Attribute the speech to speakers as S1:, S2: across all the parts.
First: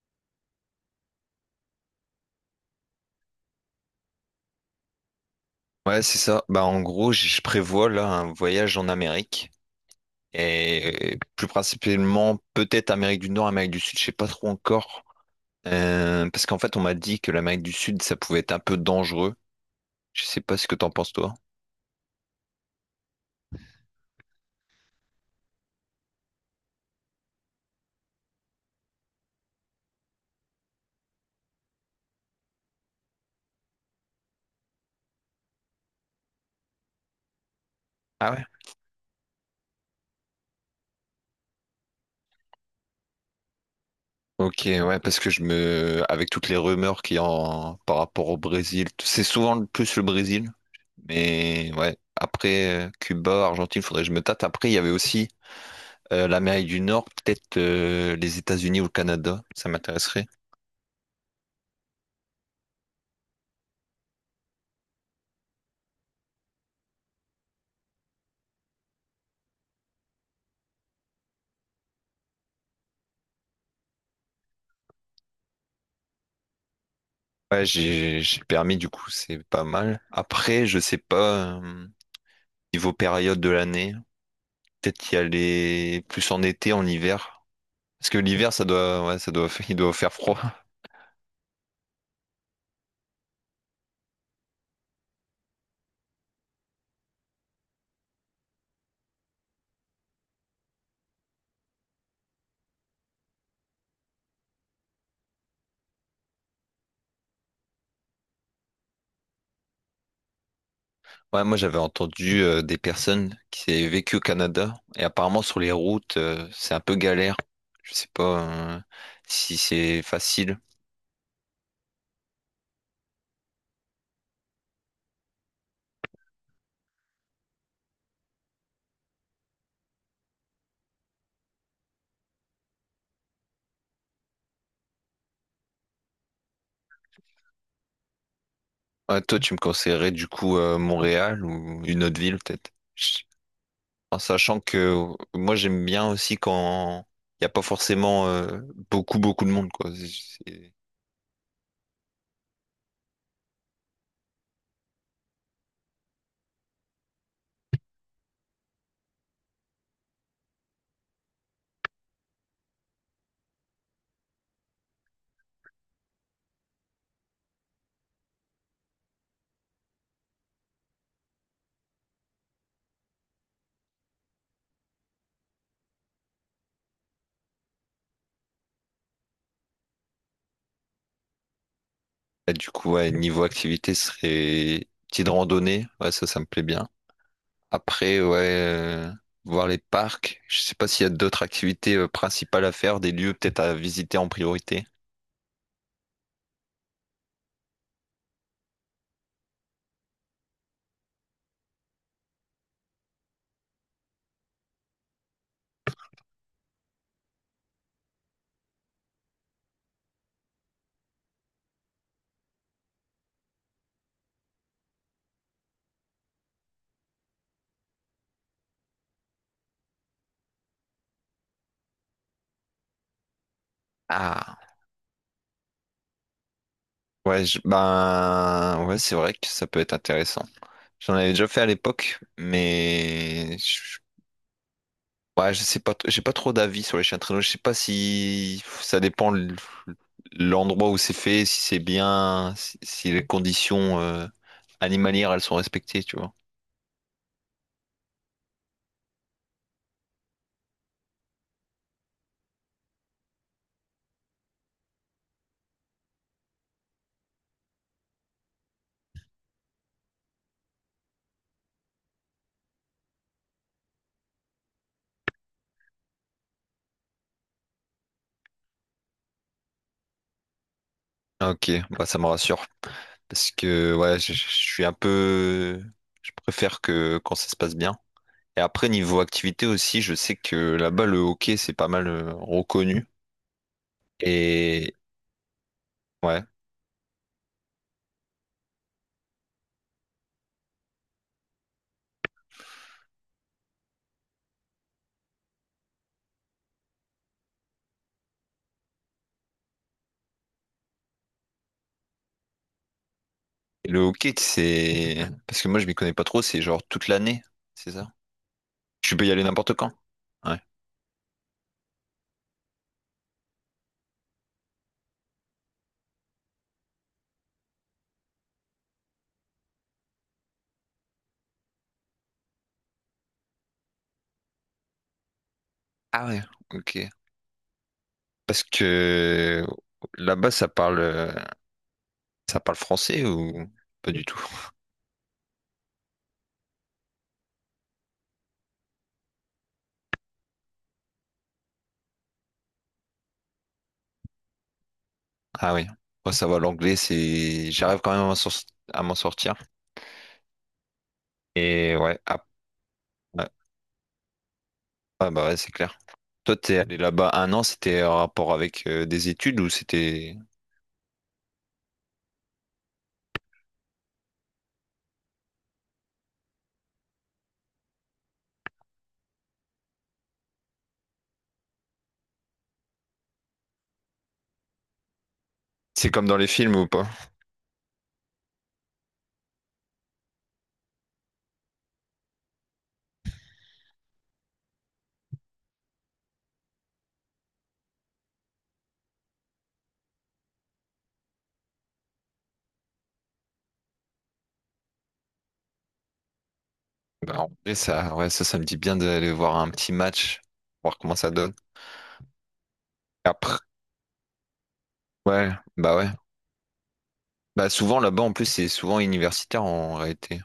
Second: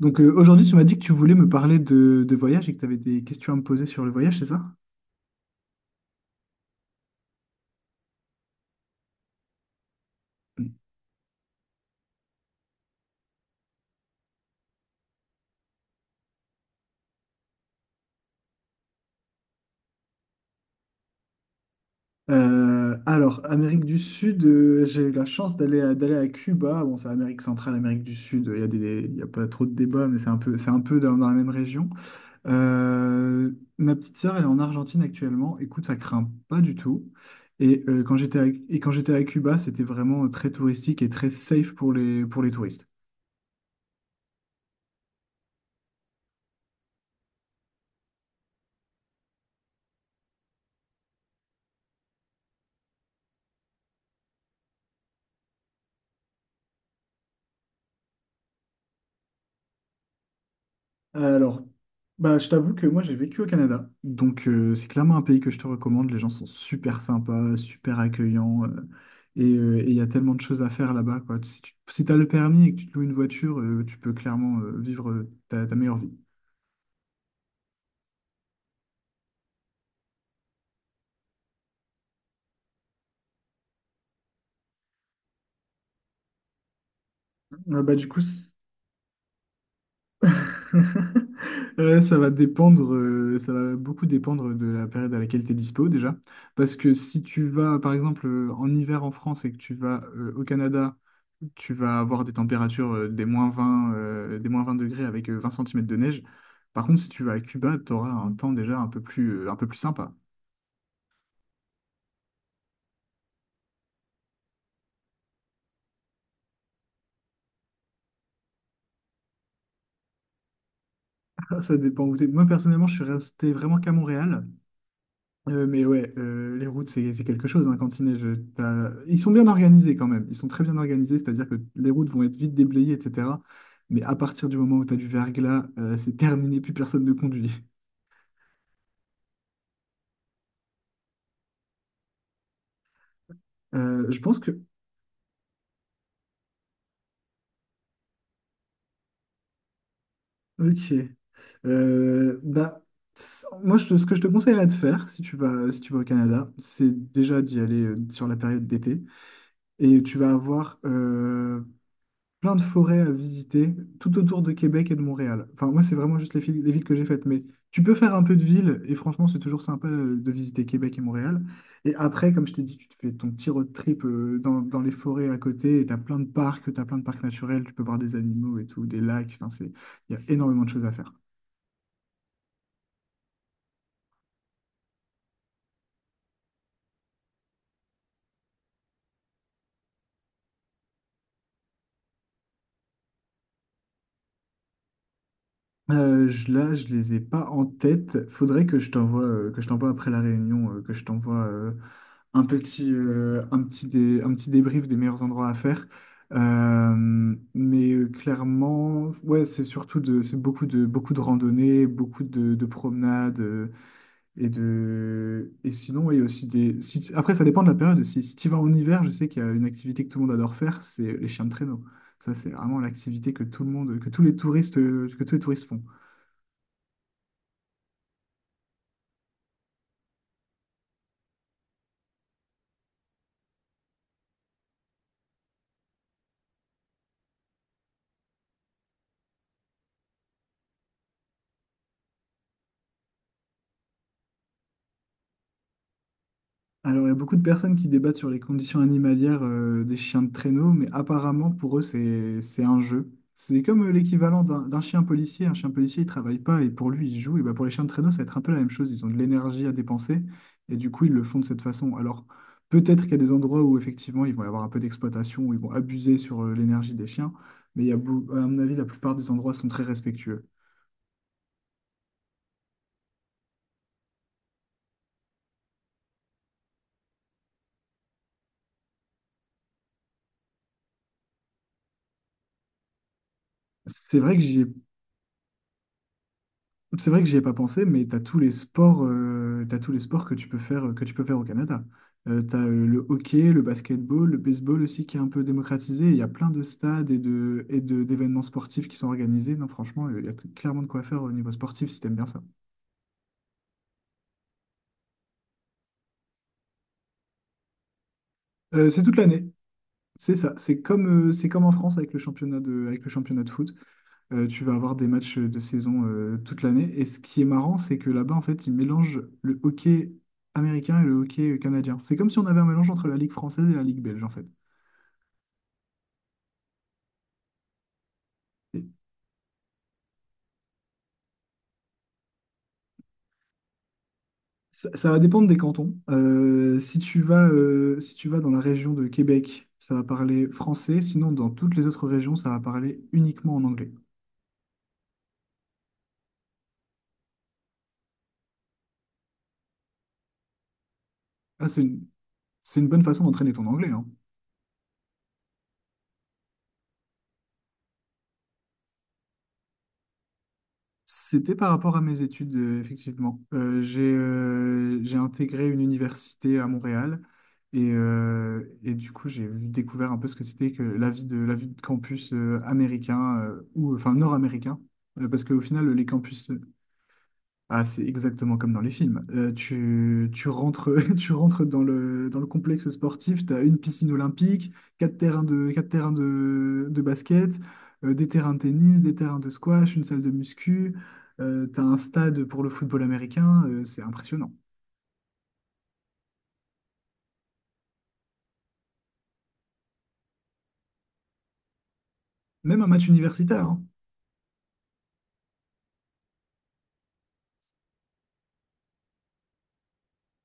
S1: Aujourd'hui, tu m'as dit que tu voulais me parler de voyage et que tu avais des questions à me poser sur le voyage, c'est ça?
S2: Ouais, c'est ça. Bah, en gros, je prévois là un voyage en Amérique
S1: Mm.
S2: plus principalement peut-être Amérique du Nord, Amérique du Sud, je sais pas trop encore. Parce qu'en fait, on m'a dit que l'Amérique du Sud, ça pouvait être un peu dangereux. Je sais pas ce que t'en penses toi.
S1: Alors, Amérique du Sud, j'ai eu la chance d'aller à Cuba. Bon, c'est Amérique centrale, Amérique du Sud, il y a il y a pas trop de débats, mais c'est un peu dans la même région. Euh, Ma petite sœur, elle est en Argentine actuellement. Écoute, ça craint pas du tout. Quand
S2: Ah
S1: j'étais
S2: ouais?
S1: à, et quand j'étais à Cuba, c'était vraiment très touristique et très safe pour pour les touristes.
S2: Ok, ouais, parce que avec toutes les rumeurs qu'il y a par rapport au Brésil, c'est souvent le Brésil. Mais ouais, après, Cuba, Argentine, faudrait que je me tâte. Après, il y avait aussi l'Amérique du Nord, peut-être les États-Unis ou le Canada, ça m'intéresserait.
S1: Alors, bah, je t'avoue que moi j'ai vécu au Canada, c'est clairement un pays que je te recommande. Les gens sont super sympas, super accueillants, et il y a tellement de choses à faire là-bas, quoi. Si tu si t'as le permis et que tu te loues une voiture, tu peux clairement vivre ta meilleure vie.
S2: Ouais, j'ai le permis, du coup, c'est pas mal. Après, je sais pas, niveau période de l'année, peut-être y aller plus en été, en hiver.
S1: Euh, bah, du
S2: Parce que
S1: coup, c-
S2: l'hiver, ça doit, il doit faire froid.
S1: Ça va dépendre, ça va beaucoup dépendre de la période à laquelle tu es dispo déjà. Parce que si tu vas, par exemple, en hiver en France et que tu vas au Canada, tu vas avoir des températures des moins 20 degrés avec 20 cm de neige. Par contre, si tu vas à Cuba, tu auras un temps déjà un peu plus sympa.
S2: Ouais, moi j'avais entendu des personnes qui avaient vécu au Canada et apparemment sur les routes, c'est un peu galère. Je sais pas euh, si c'est facile.
S1: Ça dépend où t'es. Moi, personnellement, je suis resté vraiment qu'à Montréal. Mais ouais, les routes, c'est quelque chose, hein, Cantinet. Ils sont bien organisés quand même. Ils sont très bien organisés, c'est-à-dire que les routes vont être vite déblayées, etc. Mais à partir du moment où tu as du verglas, c'est terminé, plus personne ne conduit.
S2: Ouais, toi tu me conseillerais du coup Montréal ou une autre ville peut-être. En
S1: Je pense
S2: sachant
S1: que.
S2: que moi j'aime bien aussi quand il n'y a pas forcément beaucoup beaucoup de monde quoi.
S1: Ok. Euh, bah, Moi, ce que je te conseillerais de faire, si tu vas au Canada, c'est déjà d'y aller sur la période d'été. Et tu vas avoir plein de forêts à visiter tout autour de Québec et de Montréal. Enfin, moi, c'est vraiment juste les villes que j'ai faites, mais tu peux faire un peu de ville et franchement, c'est toujours sympa de visiter Québec et Montréal. Et après, comme je t'ai dit, tu te fais ton petit road trip dans les forêts à côté et tu as plein de parcs, tu as plein de parcs naturels, tu peux voir des animaux et tout, des lacs. Enfin, c'est, il y a énormément de choses à faire.
S2: Là, du coup ouais, niveau activité ce serait petite randonnée, ouais ça me plaît bien. Après, ouais, voir les parcs. Je sais pas s'il y a d'autres activités principales à faire, des lieux peut-être à visiter en priorité.
S1: Là, je les ai pas en tête. Faudrait que je t'envoie après la réunion, que je t'envoie un un un petit débrief des meilleurs endroits à faire. Clairement, ouais, c'est surtout c'est beaucoup de randonnées, beaucoup de promenades et sinon, ouais, il y a aussi des. Si tu- Après, ça dépend de la période. Si tu vas en hiver, je sais qu'il y a une activité que tout le monde adore faire, c'est les chiens de traîneau. Ça, c'est vraiment l'activité que tout le monde, que tous les
S2: Ah,
S1: touristes, que tous les touristes font.
S2: ouais, ben, ouais, c'est vrai que ça peut être intéressant. J'en avais déjà fait à l'époque, ouais, je sais pas, j'ai pas trop d'avis sur les chiens de traîneau. Je sais pas si ça dépend l'endroit où c'est fait, si c'est bien, si, si les conditions animalières elles sont respectées, tu vois.
S1: Alors, il y a beaucoup de personnes qui débattent sur les conditions animalières des chiens de traîneau, mais apparemment, pour eux, c'est un jeu. C'est comme l'équivalent d'un chien policier. Un chien policier, il travaille pas et pour lui, il joue. Et bah, pour les chiens de traîneau, ça va être un peu la même chose. Ils ont de l'énergie à dépenser et du coup, ils le font de cette façon. Alors, peut-être qu'il y a des endroits où, effectivement, ils vont y avoir un peu d'exploitation, où ils vont abuser sur l'énergie des chiens, mais il y a, à mon avis, la plupart des endroits sont très respectueux.
S2: Ah, ok, bah ça me rassure. Parce que ouais, je suis un peu. Je préfère que quand ça se passe bien. Et après, niveau activité aussi, je sais que là-bas, le hockey, c'est pas mal reconnu.
S1: C'est vrai que j'y ai
S2: Et ouais.
S1: C'est vrai que j'y ai pas pensé, mais t'as tous les sports, t'as tous les sports que tu peux faire, que tu peux faire au Canada. Tu as le hockey, le basketball, le baseball aussi qui est un peu démocratisé. Il y a plein de stades d'événements sportifs qui sont organisés. Non, franchement, il y a clairement de quoi faire au niveau sportif si t'aimes bien ça.
S2: Le hockey, c'est. Parce que moi, je m'y connais pas trop, c'est genre toute l'année, c'est ça?
S1: C'est
S2: Tu
S1: toute
S2: peux y aller
S1: l'année.
S2: n'importe quand.
S1: C'est ça.
S2: Ouais.
S1: C'est comme en France avec le championnat avec le championnat de foot. Tu vas avoir des matchs de saison toute l'année. Et ce qui est marrant, c'est que là-bas, en fait, ils mélangent le hockey américain et le hockey canadien. C'est comme si on avait un mélange entre la Ligue française et la Ligue belge, en fait.
S2: Ah ouais, ok. Parce
S1: Et
S2: que là-bas, ça parle français ou pas du tout?
S1: Ça, ça va dépendre des cantons. Si tu vas dans la région de Québec, ça va parler français. Sinon, dans toutes les autres régions, ça va parler uniquement en anglais.
S2: Ah oui. Moi, ça va, l'anglais, c'est. J'arrive quand même à à m'en sortir.
S1: Ah, c'est
S2: Et
S1: une,
S2: ouais, ah,
S1: c'est une bonne façon
S2: ouais.
S1: d'entraîner ton anglais, hein.
S2: Ah bah ouais, c'est clair. Toi, t'es allé là-bas un an, c'était en rapport avec des études ou c'était.
S1: C'était par rapport à mes études, effectivement. J'ai intégré une université à Montréal du coup, découvert un peu ce que c'était que la vie la vie de campus américain ou enfin nord-américain. Parce qu'au final, les
S2: C'est comme dans les
S1: campus
S2: films ou pas?
S1: ah, c'est exactement comme dans les films. Tu rentres, tu rentres dans le complexe sportif, tu as une piscine olympique, quatre terrains de basket, des terrains de tennis, des terrains de squash, une salle de muscu, tu as un stade pour le football américain, c'est impressionnant.
S2: Bah, en vrai, ça, ouais, ça me dit bien d'aller voir un petit match, voir comment ça donne.
S1: Même un match
S2: Après,
S1: universitaire, hein.
S2: ouais, ouais. Bah souvent là-bas en plus c'est souvent universitaire en réalité.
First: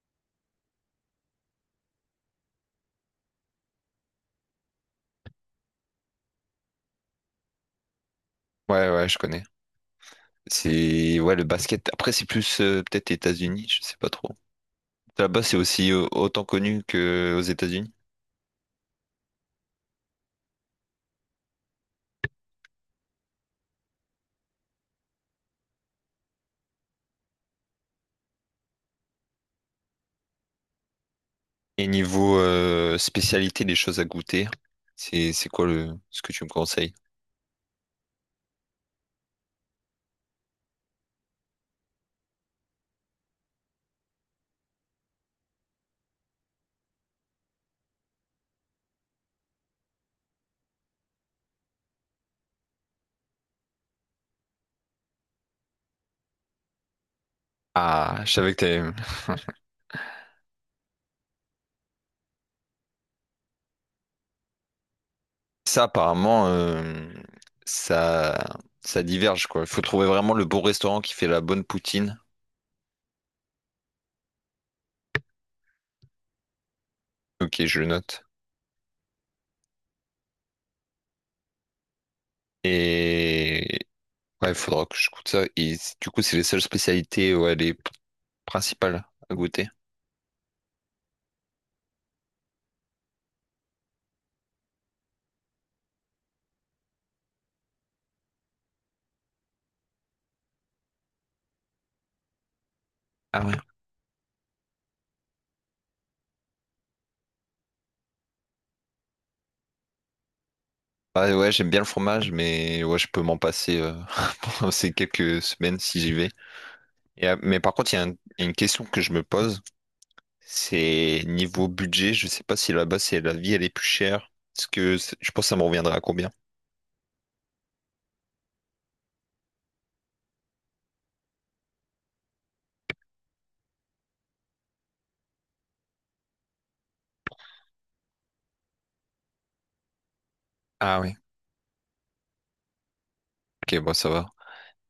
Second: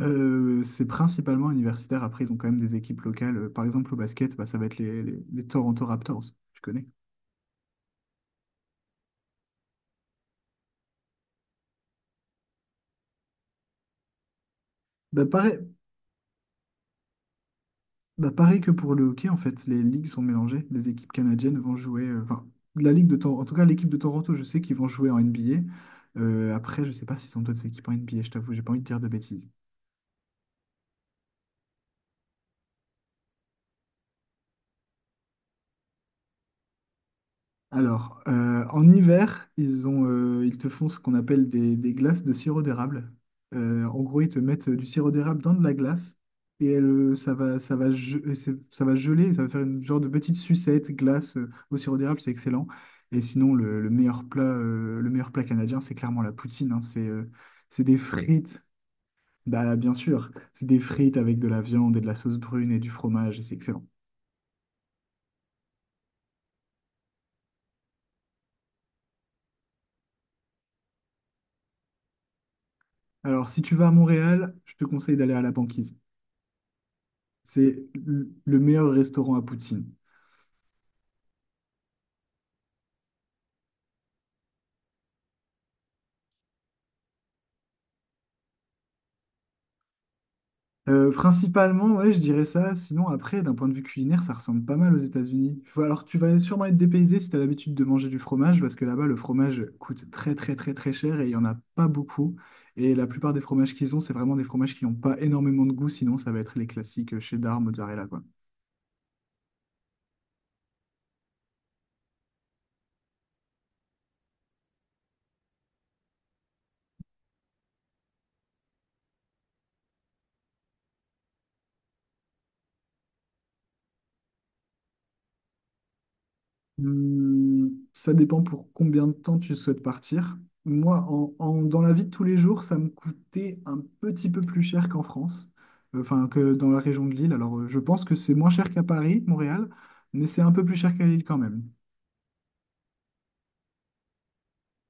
S1: C'est principalement universitaire. Après, ils ont quand même des équipes locales. Par exemple, au basket, bah, ça va être les Toronto Raptors, tu connais.
S2: Ouais ouais je connais. C'est ouais le basket. Après c'est plus peut-être États-Unis, je sais pas trop.
S1: Bah,
S2: Là-bas c'est
S1: pareil,
S2: aussi autant connu que aux États-Unis.
S1: Bah, pareil que pour le hockey, en fait, les ligues sont mélangées. Les équipes canadiennes vont jouer, enfin, la ligue de Toronto, en tout cas, l'équipe de Toronto, je sais qu'ils vont jouer en NBA. Après, je sais pas s'ils ont d'autres équipes en NBA, je t'avoue, j'ai pas envie de dire de bêtises.
S2: Et niveau spécialité des choses à goûter, c'est quoi le ce que tu me conseilles?
S1: Alors, en hiver, ils te font ce qu'on appelle des glaces de sirop d'érable. En gros, ils te mettent du sirop d'érable dans de la glace et elle, ça va geler, et ça va faire une genre de petite sucette glace au sirop d'érable, c'est excellent. Et sinon, le meilleur plat canadien, c'est clairement la poutine. Hein. C'est des
S2: Ah je savais que
S1: frites,
S2: t'avais...
S1: bah, bien sûr, c'est des frites avec de la viande et de la sauce brune et du fromage, et c'est excellent.
S2: Ça apparemment ça ça diverge quoi. Il faut trouver vraiment le bon restaurant qui fait la bonne poutine.
S1: Alors, si tu vas à Montréal, je te conseille d'aller à la banquise.
S2: Ok je le
S1: C'est
S2: note.
S1: le meilleur restaurant à poutine.
S2: Et, ouais, il faudra que je goûte ça. Et du coup, c'est les seules spécialités, ouais, les principales à goûter.
S1: Principalement, ouais, je dirais ça. Sinon, après, d'un point de vue culinaire, ça ressemble pas mal aux États-Unis. Alors, tu vas sûrement être dépaysé si tu as l'habitude de manger du fromage, parce que là-bas, le fromage coûte très, très, très, très cher et il n'y en a pas beaucoup. Et la plupart des
S2: Ah ouais.
S1: fromages qu'ils ont, c'est vraiment des fromages qui n'ont pas énormément de goût, sinon, ça va être les classiques cheddar, mozzarella, quoi.
S2: Ouais, ouais, j'aime bien le fromage, mais ouais, je peux m'en passer pendant ces quelques semaines si j'y vais. Et, mais par contre, il y a une question que je me pose, c'est niveau budget. Je sais pas si là-bas, c'est la vie, elle est plus chère. Parce que je pense que ça me reviendra à combien?
S1: Ça dépend pour combien de temps tu souhaites partir. Moi, dans la vie de tous les jours, ça me coûtait un petit peu plus cher qu'en France, enfin que dans la région de Lille. Alors, je pense que c'est moins cher qu'à Paris, Montréal, mais c'est un peu plus cher
S2: Ah
S1: qu'à
S2: oui.
S1: Lille quand même.
S2: Ok, bon, ça va.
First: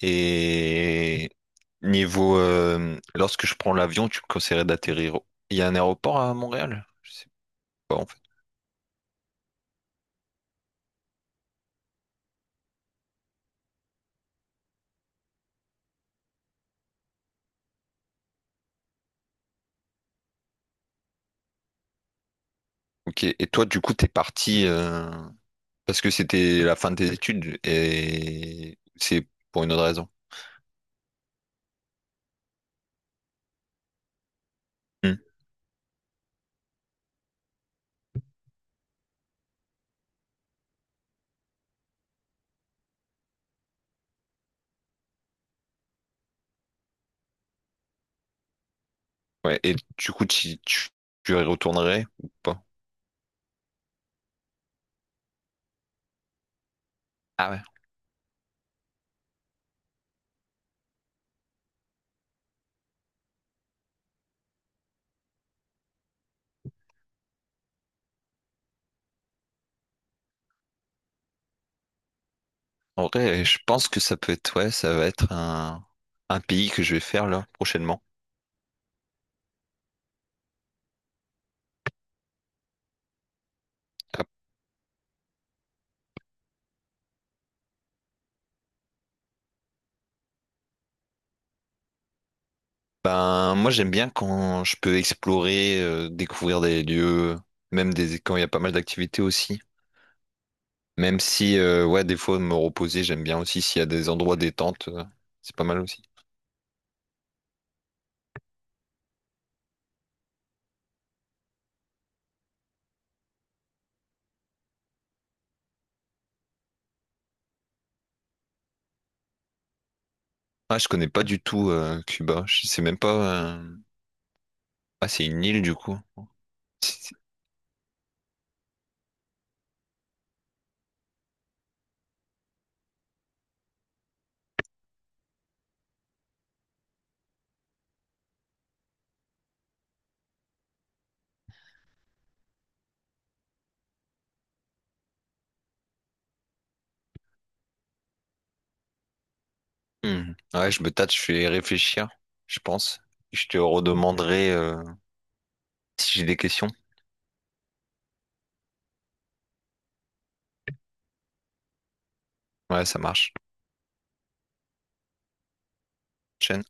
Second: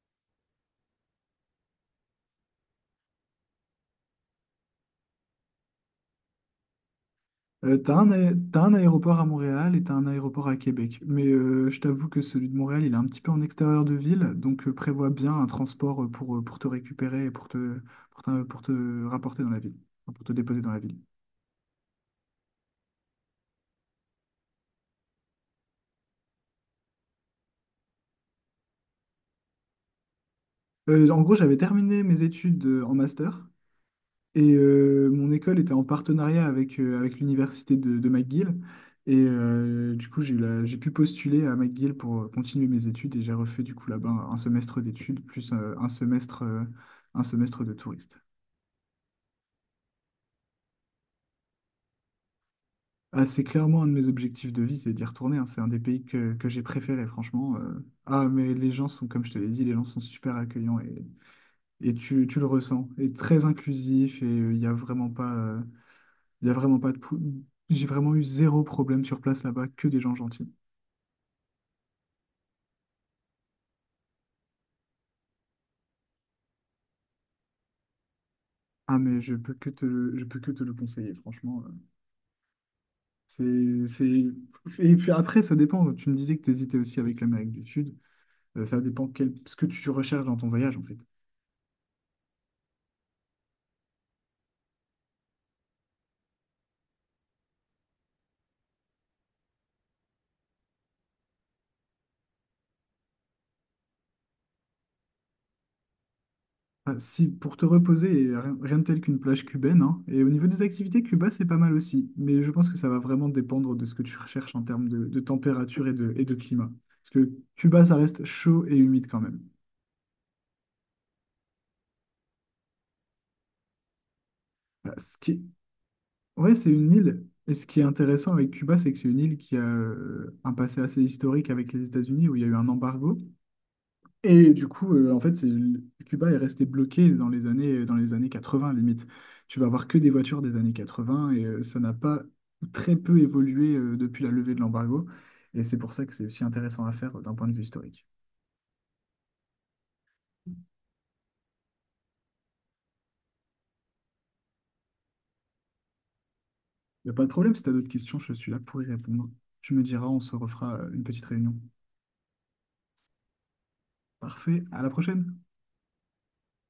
S2: Et niveau, lorsque je prends l'avion, tu me conseillerais d'atterrir. Il y a un aéroport à Montréal? Je sais pas.
S1: T'as un aéroport à Montréal et t'as un aéroport à Québec. Mais je t'avoue que celui de Montréal, il est un petit peu en extérieur de ville, prévois bien un transport pour te récupérer et pour te rapporter dans la ville, enfin, pour te déposer dans la ville.
S2: Ok, et toi, du coup, t'es parti parce que c'était la fin de tes études et c'est pour une autre raison.
S1: En gros, j'avais terminé mes études en master
S2: Hmm.
S1: mon école était en partenariat avec l'université de McGill. Du coup, j'ai pu postuler à McGill pour continuer mes études et j'ai refait du coup là-bas un semestre d'études plus un semestre de touriste.
S2: Ouais, et du coup, tu y retournerais ou pas?
S1: Ah, c'est clairement un de mes objectifs de vie, c'est d'y retourner. Hein. C'est un des pays que j'ai préféré,
S2: Ah
S1: franchement.
S2: ouais.
S1: Ah, mais les gens sont, comme je te l'ai dit, les gens sont super accueillants et tu le ressens. Et très inclusif il n'y a vraiment pas. Il n'y a vraiment pas de... J'ai vraiment eu zéro problème sur place là-bas, que des gens gentils.
S2: En vrai, je pense que ça peut être, ouais, ça va être un pays que je vais faire là prochainement.
S1: Ah mais je peux que te le conseiller, franchement. C'est...
S2: Ah,
S1: Et puis après, ça dépend. Tu me disais que tu hésitais aussi avec l'Amérique du Sud. Ça dépend quel... ce que tu recherches dans ton voyage, en fait.
S2: ben, moi, j'aime bien quand je peux explorer, découvrir des lieux, même des, quand il y a pas mal d'activités aussi. Même si, ouais, des fois, me reposer, j'aime bien aussi s'il y a des endroits détente, c'est pas mal aussi.
S1: Ah, si, pour te reposer, et rien, rien de tel qu'une plage cubaine, hein. Et au niveau des activités, Cuba, c'est pas mal aussi. Mais je pense que ça va vraiment dépendre de ce que tu recherches en termes de température et de climat. Parce que Cuba, ça reste chaud et humide quand même.
S2: Ah, je connais pas du tout Cuba. Je sais même pas.
S1: Ah,
S2: Ah,
S1: Ce
S2: c'est
S1: qui est
S2: une île du coup.
S1: Ouais, c'est une
S2: C'est-
S1: île. Et ce qui est intéressant avec Cuba, c'est que c'est une île qui a un passé assez historique avec les États-Unis où il y a eu un embargo. Et du coup, euh, en fait, c'est- Cuba est resté bloqué dans les années 80, limite. Tu vas avoir que des voitures des années 80 et ça n'a pas ou très peu évolué depuis la levée de l'embargo. Et c'est pour ça que c'est aussi intéressant à faire d'un point de vue historique.
S2: Hmm. Ouais, je me tâte, je vais réfléchir, je pense. Je te redemanderai si j'ai des questions.
S1: Il n'y a pas de problème, si tu as d'autres questions, je suis là pour y répondre. Tu me diras, on se refera une petite réunion.
S2: Ouais, ça marche.
S1: Parfait, à la prochaine!
S2: Chen.